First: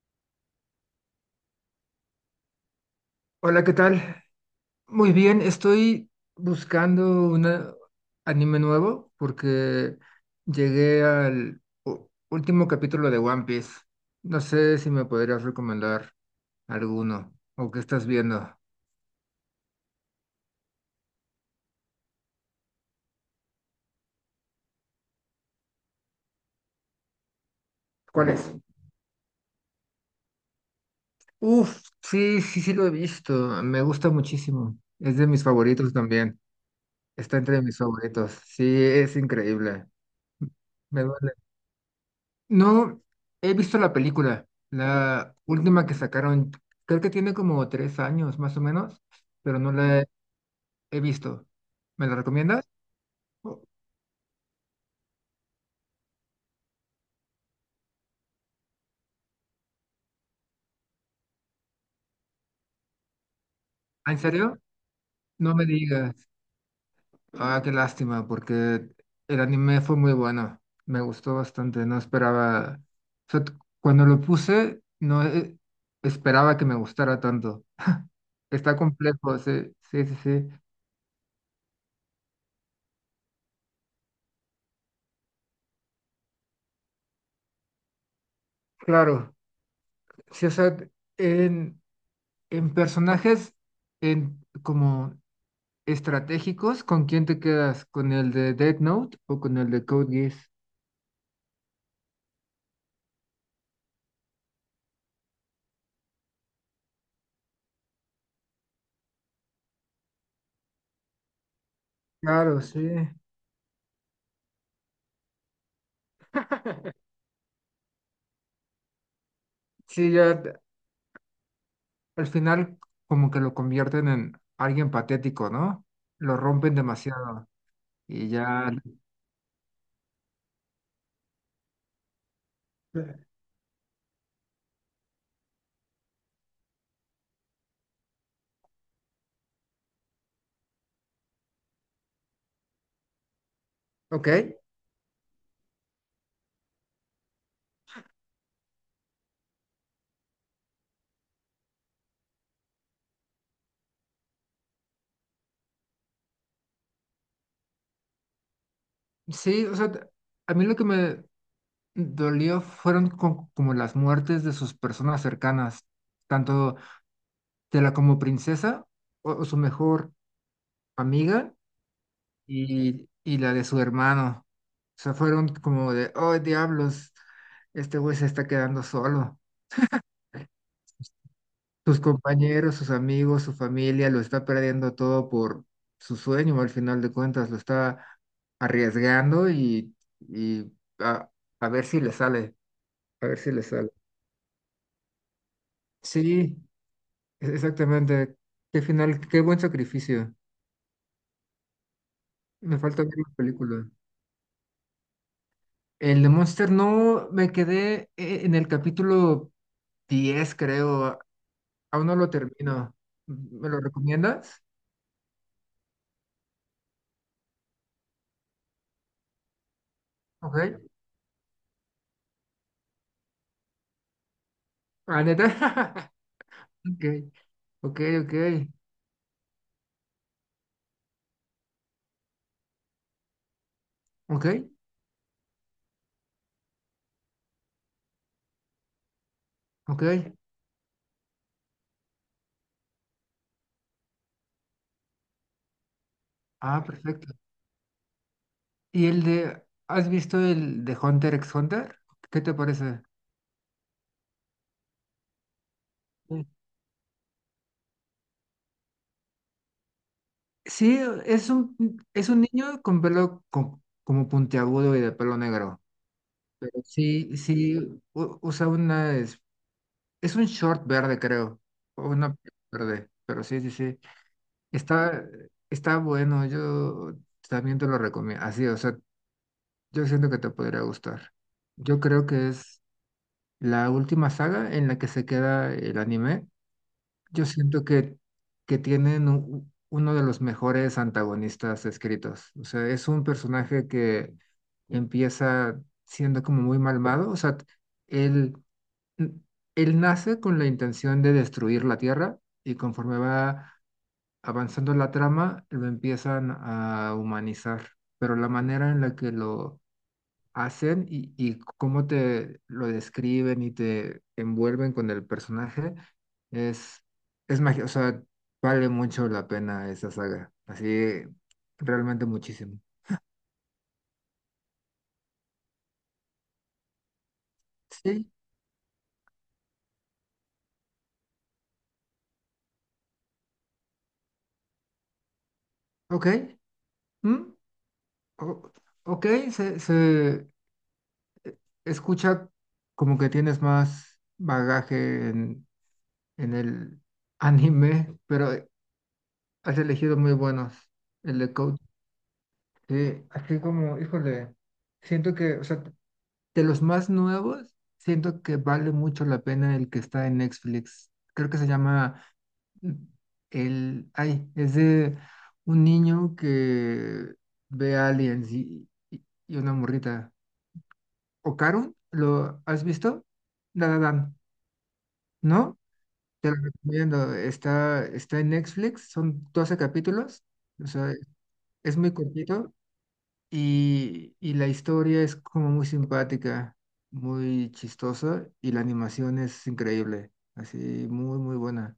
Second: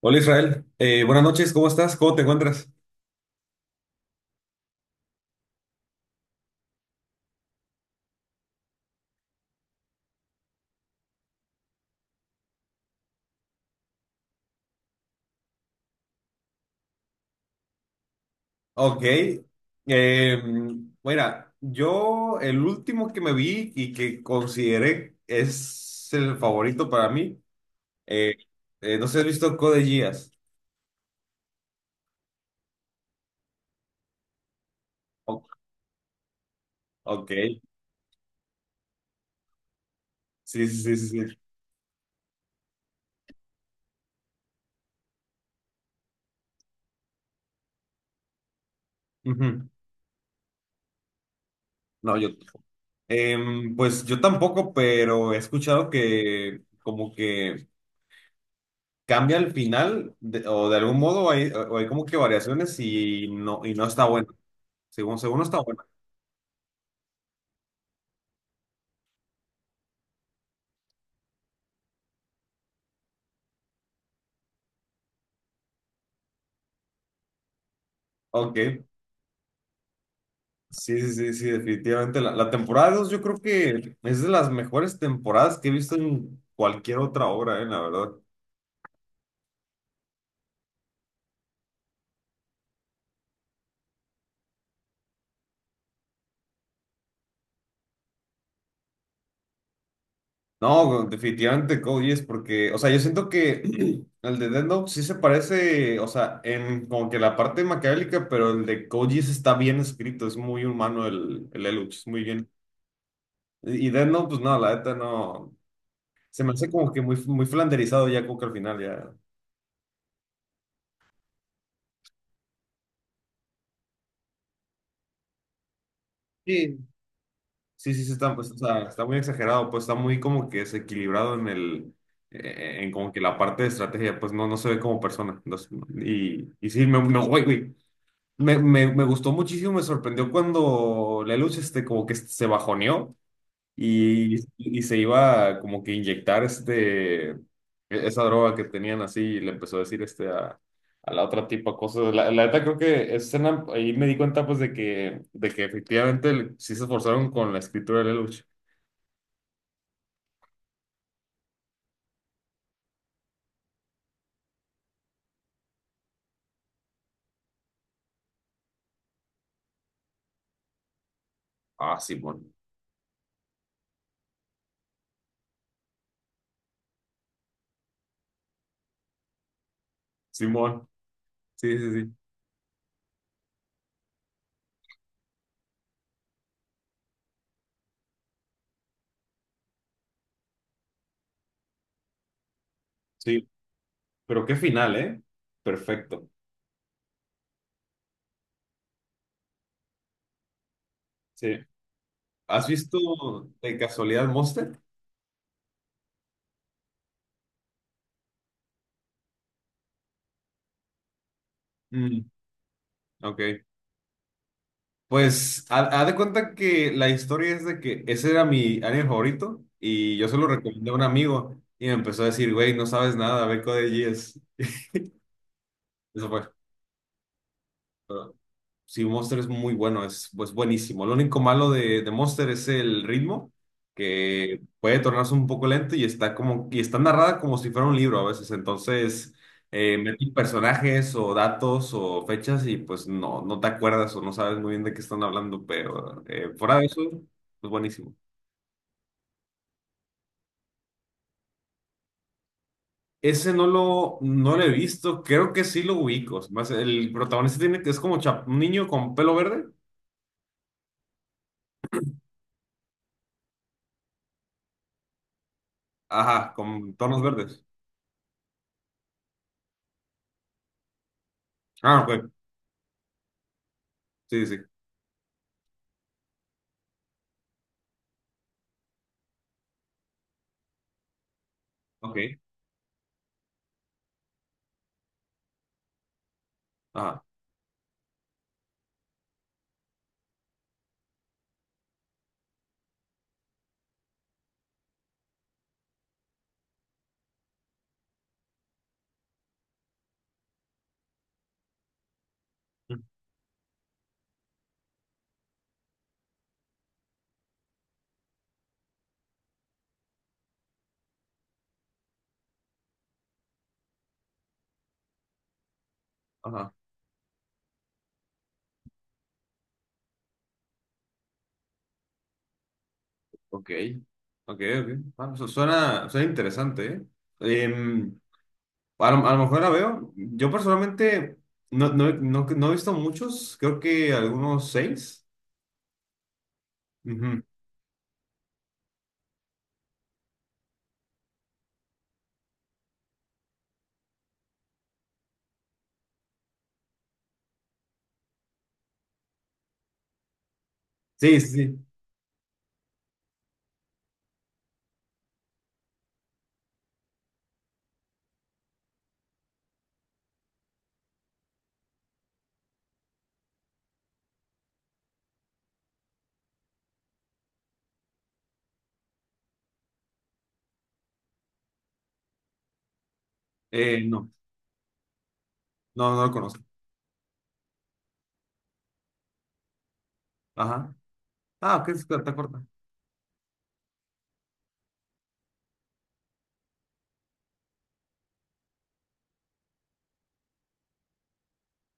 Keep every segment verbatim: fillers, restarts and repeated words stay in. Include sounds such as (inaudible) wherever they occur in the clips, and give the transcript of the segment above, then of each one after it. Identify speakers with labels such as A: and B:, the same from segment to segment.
A: Hola Israel, Eh, buenas noches, ¿cómo estás? ¿Cómo te encuentras?
B: Hola, ¿qué tal? Muy bien, estoy buscando un anime nuevo porque llegué al u- último capítulo de One Piece. No sé si me podrías recomendar alguno o qué estás viendo.
A: Ok, eh, mira, yo el último que me vi y que consideré es el favorito para mí,
B: ¿Cuál
A: eh,
B: es?
A: eh, no sé si has visto Code Geass.
B: Uf, sí, sí, sí lo he visto. Me gusta muchísimo. Es de mis
A: O-
B: favoritos también.
A: ok,
B: Está entre mis favoritos. Sí, es increíble.
A: sí, sí, sí,
B: Me
A: sí.
B: duele.
A: sí.
B: No he visto la película, la última que sacaron, creo que tiene como tres años más o menos, pero
A: Ujú.
B: no la he, he visto. ¿Me
A: No,
B: la
A: yo,
B: recomiendas? Oh,
A: em, pues yo tampoco, pero he escuchado que como que cambia el final de- o de algún modo hay, o hay como que variaciones y no, y no está
B: ah, ¿en
A: bueno,
B: serio?
A: según, según no
B: No
A: está
B: me
A: bueno.
B: digas. Ah, qué lástima, porque el anime fue muy bueno, me gustó bastante, no esperaba, o sea, t- cuando lo puse, no eh, esperaba que me gustara tanto. Está
A: Ok,
B: complejo, sí, sí, sí, sí.
A: sí, sí, sí, sí, definitivamente. La, la temporada dos yo creo que es de las mejores temporadas que he visto en cualquier otra obra, eh, la verdad.
B: Claro, sí, o sea, en... En personajes en, como estratégicos, ¿con quién te quedas? ¿Con el de Death Note o con el de Code Geass?
A: No, definitivamente Code Geass porque, o sea, yo siento que (clears throat) el de Death Note sí se parece, o sea, en como que la parte maquiavélica, pero el de Code Geass está bien escrito, es muy humano el, el Lelouch, es muy bien.
B: Claro, sí.
A: Y y Death Note, pues no, la neta no, se me hace como que muy, muy flanderizado ya como que al final ya.
B: Sí, ya te- al final como que lo convierten en alguien patético, ¿no? Lo rompen
A: Sí.
B: demasiado
A: Sí, sí, sí,
B: y
A: está, pues, o
B: ya.
A: sea, está muy exagerado, pues está muy como que desequilibrado en el, eh, en como que la parte de estrategia, pues no, no se ve como persona. Entonces, y, y sí, me, me, güey, güey, me, me, me gustó muchísimo, me sorprendió cuando Lelouch, este, como que se bajoneó
B: Ok,
A: y, y se iba a como que inyectar este, e- esa droga que tenían así y le empezó a decir este a, a la otra tipa cosas. La, la neta creo que esa escena ahí me di cuenta pues de que, de que efectivamente el- sí se esforzaron con la escritura de Lelouch.
B: sí, o sea, t- a mí lo que me dolió fueron co- como las muertes de sus personas cercanas, tanto de la como princesa o o su mejor amiga
A: Ah, simón.
B: y, y la de su hermano. O sea, fueron como de, oh, diablos, este güey se está quedando solo.
A: Simón. Sí, sí,
B: Sus
A: sí.
B: compañeros, sus amigos, su familia, lo está perdiendo todo por su sueño, al final de cuentas, lo está arriesgando y, y a, a ver si le sale, a ver
A: Sí.
B: si le sale.
A: Pero qué final, ¿eh? Perfecto.
B: Sí, e- exactamente. Qué final, qué buen sacrificio.
A: Sí. ¿Has
B: Me
A: visto
B: falta ver la
A: de
B: película.
A: casualidad Monster?
B: El de Monster no, me quedé eh, en el capítulo diez creo. Aún no
A: Mm,
B: lo termino.
A: ok.
B: ¿Me lo recomiendas?
A: Pues, ha, ha de cuenta que la historia es de que ese era mi anime favorito y yo se lo recomendé a
B: Ok.
A: un amigo y me empezó a decir, güey, no sabes nada, ve Code Geass.
B: Ah, neta. (laughs)
A: Eso fue.
B: Ok, ok, ok.
A: Sí, Monster es muy bueno, es pues, buenísimo. Lo único malo de, de Monster es el ritmo,
B: Ok,
A: que puede tornarse un poco lento y está como, y está narrada como si fuera un libro a veces. Entonces, eh, meten
B: ok.
A: personajes o datos o fechas y pues no, no te acuerdas o no sabes muy bien de qué están hablando, pero eh, fuera
B: Ah,
A: de eso,
B: perfecto.
A: pues buenísimo.
B: ¿Y el de, has visto el de Hunter x Hunter? ¿Qué te parece?
A: Ese no lo, no lo he visto, creo que sí lo ubico.
B: Sí,
A: Más el protagonista tiene que es como chap- un niño con pelo verde.
B: sí, es un, es un niño con pelo co- como puntiagudo y de pelo negro.
A: Ajá,
B: Pero
A: con tonos
B: sí,
A: verdes.
B: sí, u- usa una, es, es un short verde, creo.
A: Ah,
B: O
A: ok.
B: una verde. Pero sí, sí, sí.
A: Sí, sí. sí.
B: Está, está bueno, yo también te lo recomiendo. Así, o sea, yo siento que te podría gustar. Yo
A: Ok.
B: creo que es la última saga en la que se queda el anime.
A: Ajá.
B: Yo siento que, que tienen u- uno de los mejores antagonistas escritos. O sea, es un personaje que empieza siendo como muy malvado. O sea, él, él nace con la intención de destruir la Tierra y
A: Mm.
B: conforme va avanzando la trama, lo empiezan a humanizar, pero la manera en la que lo hacen y, y cómo te lo describen y te envuelven con el personaje
A: Ajá.
B: es, es magia, o sea, vale mucho la pena esa saga, así realmente muchísimo.
A: Ok. Ok, ok. Ah, su- suena, suena interesante, ¿eh? Em,
B: Sí,
A: a lo, a lo mejor la veo. Yo personalmente no, no, he- no, no he visto muchos, creo que algunos seis.
B: ok,
A: Ujú.
B: mm, o- ok, se, se escucha como que tienes más bagaje en, en el anime, pero has elegido muy buenos. El
A: Sí, sí,
B: de Coach.
A: sí.
B: Sí, así como, híjole, siento que, o sea, de los más nuevos, siento que vale mucho la pena el que está en Netflix. Creo que se llama mm, el, ay, es de un niño que ve aliens y, y- y una morrita. ¿Ocarun? ¿Lo has visto? La La
A: Eh, no,
B: Land, ¿no?
A: no, no lo
B: Te lo
A: conozco.
B: recomiendo. Está, está en Netflix, son doce capítulos. O
A: Ajá.
B: sea,
A: Ah, ok,
B: es muy
A: está corta.
B: cortito. Y, y la historia es como muy simpática, muy chistosa y la animación es increíble, así muy, muy buena,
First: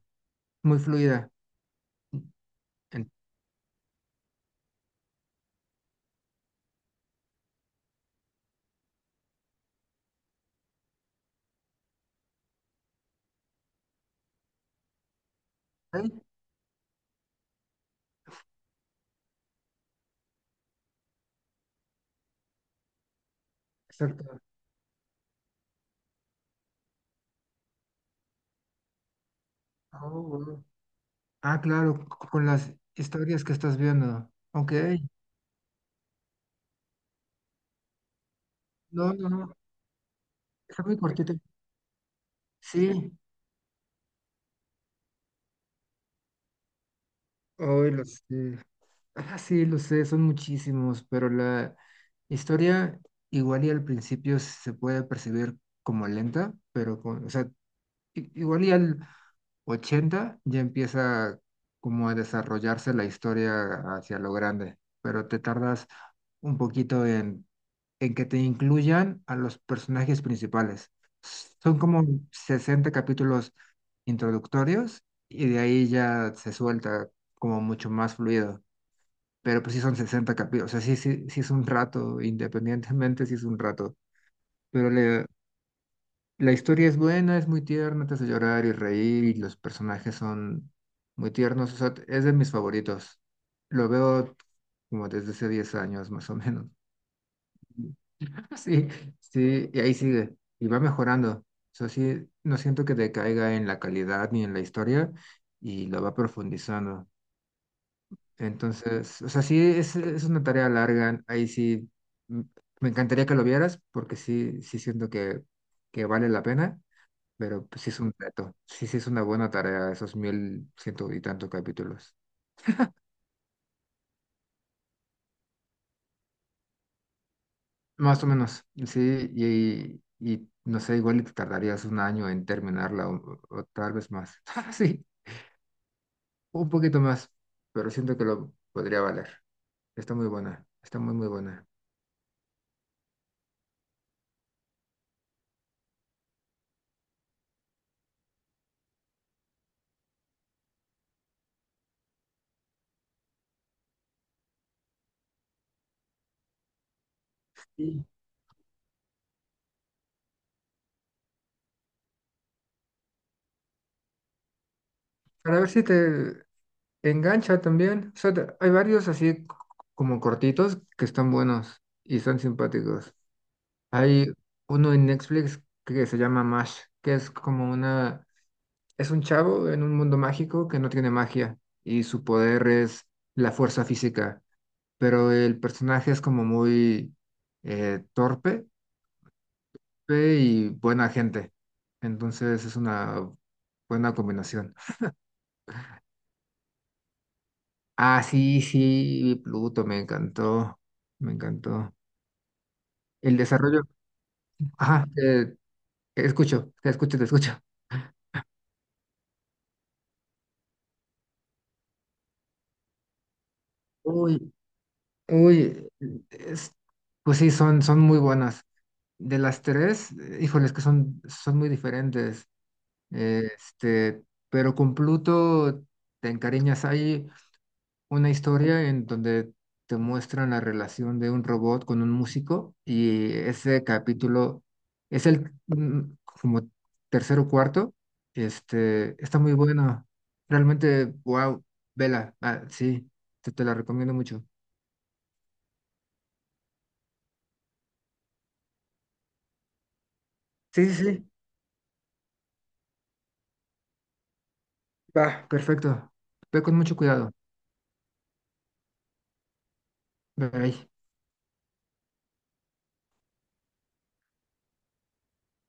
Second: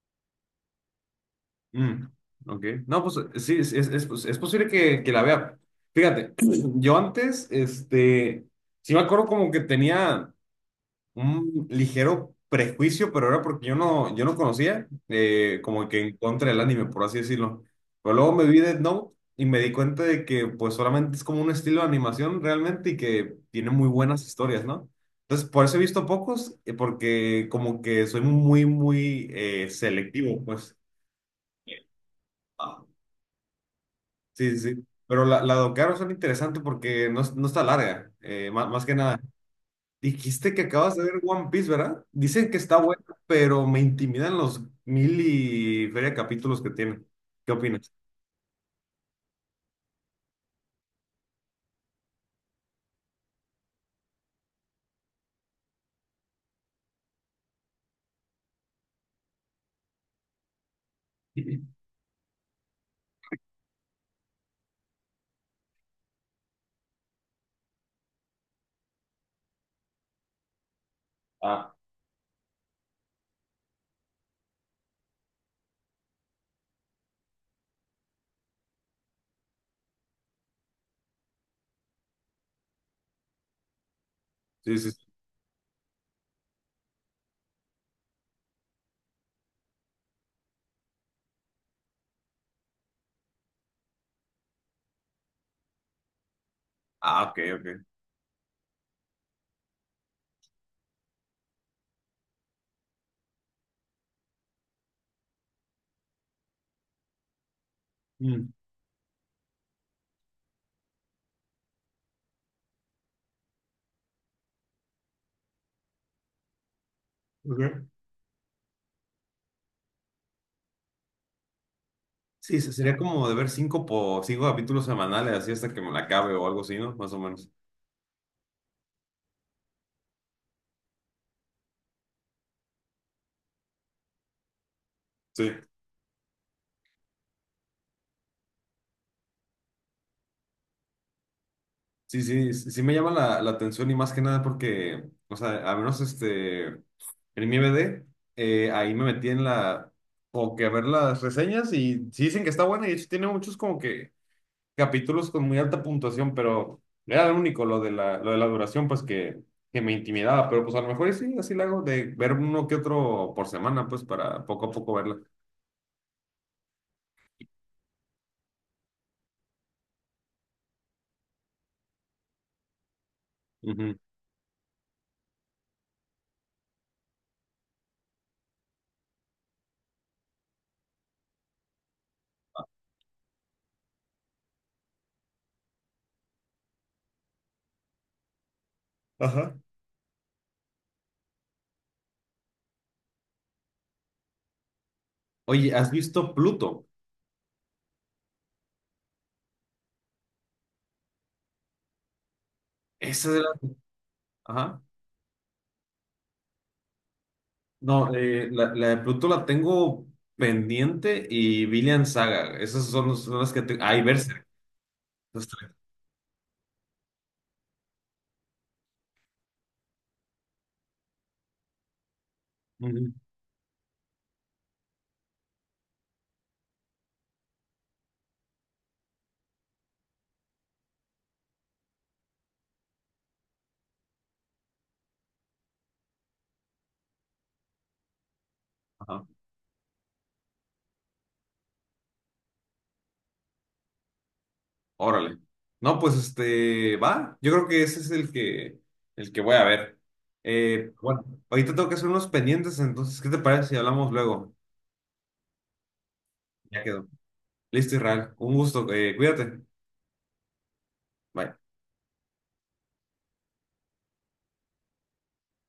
B: muy fluida.
A: Mm, ok. No,
B: En-
A: pues sí, es, es, es, pues, es posible que, que la vea. Fíjate, (clears throat) yo antes, este, sí me acuerdo como que tenía un ligero prejuicio, pero era porque yo no, yo no conocía, eh, como que
B: Ay,
A: en contra del anime, por así decirlo. Pero luego me vi Death Note y me di cuenta de que pues solamente es como un estilo de animación realmente y que tiene muy buenas
B: exacto.
A: historias, ¿no? Entonces, por eso he visto pocos, eh, porque como que soy muy, muy eh,
B: Oh,
A: selectivo,
B: wow.
A: pues.
B: Ah, claro, c- con las historias que estás viendo.
A: Sí,
B: Ok.
A: sí, sí. Pero la, la de Ocaro son interesante porque no, es- no está larga, eh, má- más, que
B: No,
A: nada.
B: no, no,
A: Dijiste que
B: está
A: acabas
B: muy
A: de ver
B: cortito.
A: One Piece, ¿verdad? Dicen que está buena,
B: Sí,
A: pero me intimidan los mil y feria capítulos que tiene. ¿Qué
B: hoy
A: opinas?
B: lo
A: (laughs)
B: sé. Ah, sí, lo sé, son muchísimos, pero la historia igual y al principio se puede percibir como lenta, pero con, o sea, i- igual y al ochenta ya empieza
A: Sí.
B: como a desarrollarse la historia hacia lo grande, pero te tardas un poquito en, en que te incluyan a los personajes principales.
A: Ah,
B: Son como sesenta capítulos introductorios y de ahí ya se suelta como mucho más fluido. Pero pues sí son sesenta capítulos, o sea, sí, sí, sí es un rato, independientemente sí es un rato,
A: sí,
B: pero
A: sí. sí.
B: le, la historia es buena, es muy tierna, te hace llorar y reír y los personajes son muy tiernos. O sea, es de mis favoritos. Lo veo como desde hace diez años más o menos.
A: Ah, ok, ok.
B: (laughs) Sí, sí, y ahí sigue. Y va mejorando. O sea, sí, no siento que decaiga en la calidad ni en la historia y lo va profundizando.
A: Mm,
B: Entonces, o sea, sí, es, es una tarea larga. Ahí sí, mm, me encantaría que lo vieras porque sí, sí siento que, que vale la pena. Pero pues,
A: ok.
B: sí es un reto. Sí, sí es una buena tarea, esos mil ciento y tantos capítulos.
A: Sí, se- sería como de ver cinco, po- cinco capítulos semanales, así hasta que me la acabe o algo así, ¿no? Más o menos.
B: Más o menos, sí. Y, y no sé, igual y te tardarías un año en terminarla o, o tal vez más. (laughs) Sí,
A: Sí.
B: un poquito más, pero siento que lo podría valer. Está muy buena, está muy, muy buena.
A: Sí, sí, sí, sí me llama la, la atención y más que nada porque, o sea, a menos este. En mi I M D, eh, ahí me metí en la, como que a ver las reseñas y sí dicen que está buena y de hecho tiene muchos como que capítulos con muy alta puntuación, pero era lo único lo de
B: Y
A: la, lo de la duración, pues que, que me intimidaba, pero pues a lo mejor y sí, así lo hago, de ver uno que otro por semana, pues para poco a poco verla.
B: para ver si te engancha también. O sea, te- hay varios así c- como cortitos que están buenos y son simpáticos.
A: Ujú.
B: Hay uno en Netflix que se llama Mash, que es como una, es un chavo en un mundo mágico que no tiene magia y su poder es la fuerza física, pero el personaje es como muy eh, torpe
A: Ajá.
B: pe- y buena gente. Entonces es una buena combinación.
A: Oye, ¿has visto Pluto?
B: Ah, sí, sí, vi Pluto, me encantó, me encantó.
A: Esa
B: El
A: de la...
B: desarrollo,
A: Ajá.
B: ajá, te te escucho, te escucho, te escucho.
A: No, eh, la, la de Pluto la tengo pendiente y Villian Saga, esas son, los- son las que... Te... Ah, y Berserk.
B: Uy,
A: Los
B: Uy, es- pues sí, son, son muy buenas. De las tres, eh, híjoles, que son, son muy diferentes.
A: tres.
B: eh, Este, pero con Pluto te encariñas. Hay una historia en donde te muestran la relación de un robot con un músico y ese capítulo es el mm, como tercero o cuarto. Este,
A: Ajá.
B: está muy bueno. Realmente, wow, vela. Ah, sí, te, te la recomiendo mucho.
A: Órale. No, pues este, va. Yo creo que ese es el que, el que voy a ver.
B: Sí,
A: Eh,
B: sí,
A: bueno,
B: sí.
A: ahorita tengo que hacer unos pendientes, entonces, ¿qué te parece si hablamos luego?
B: Va, perfecto. Ve con
A: Ya
B: mucho
A: quedó.
B: cuidado.
A: Listo, Israel. Un gusto. eh, cuídate.
B: Bye.
A: Bye.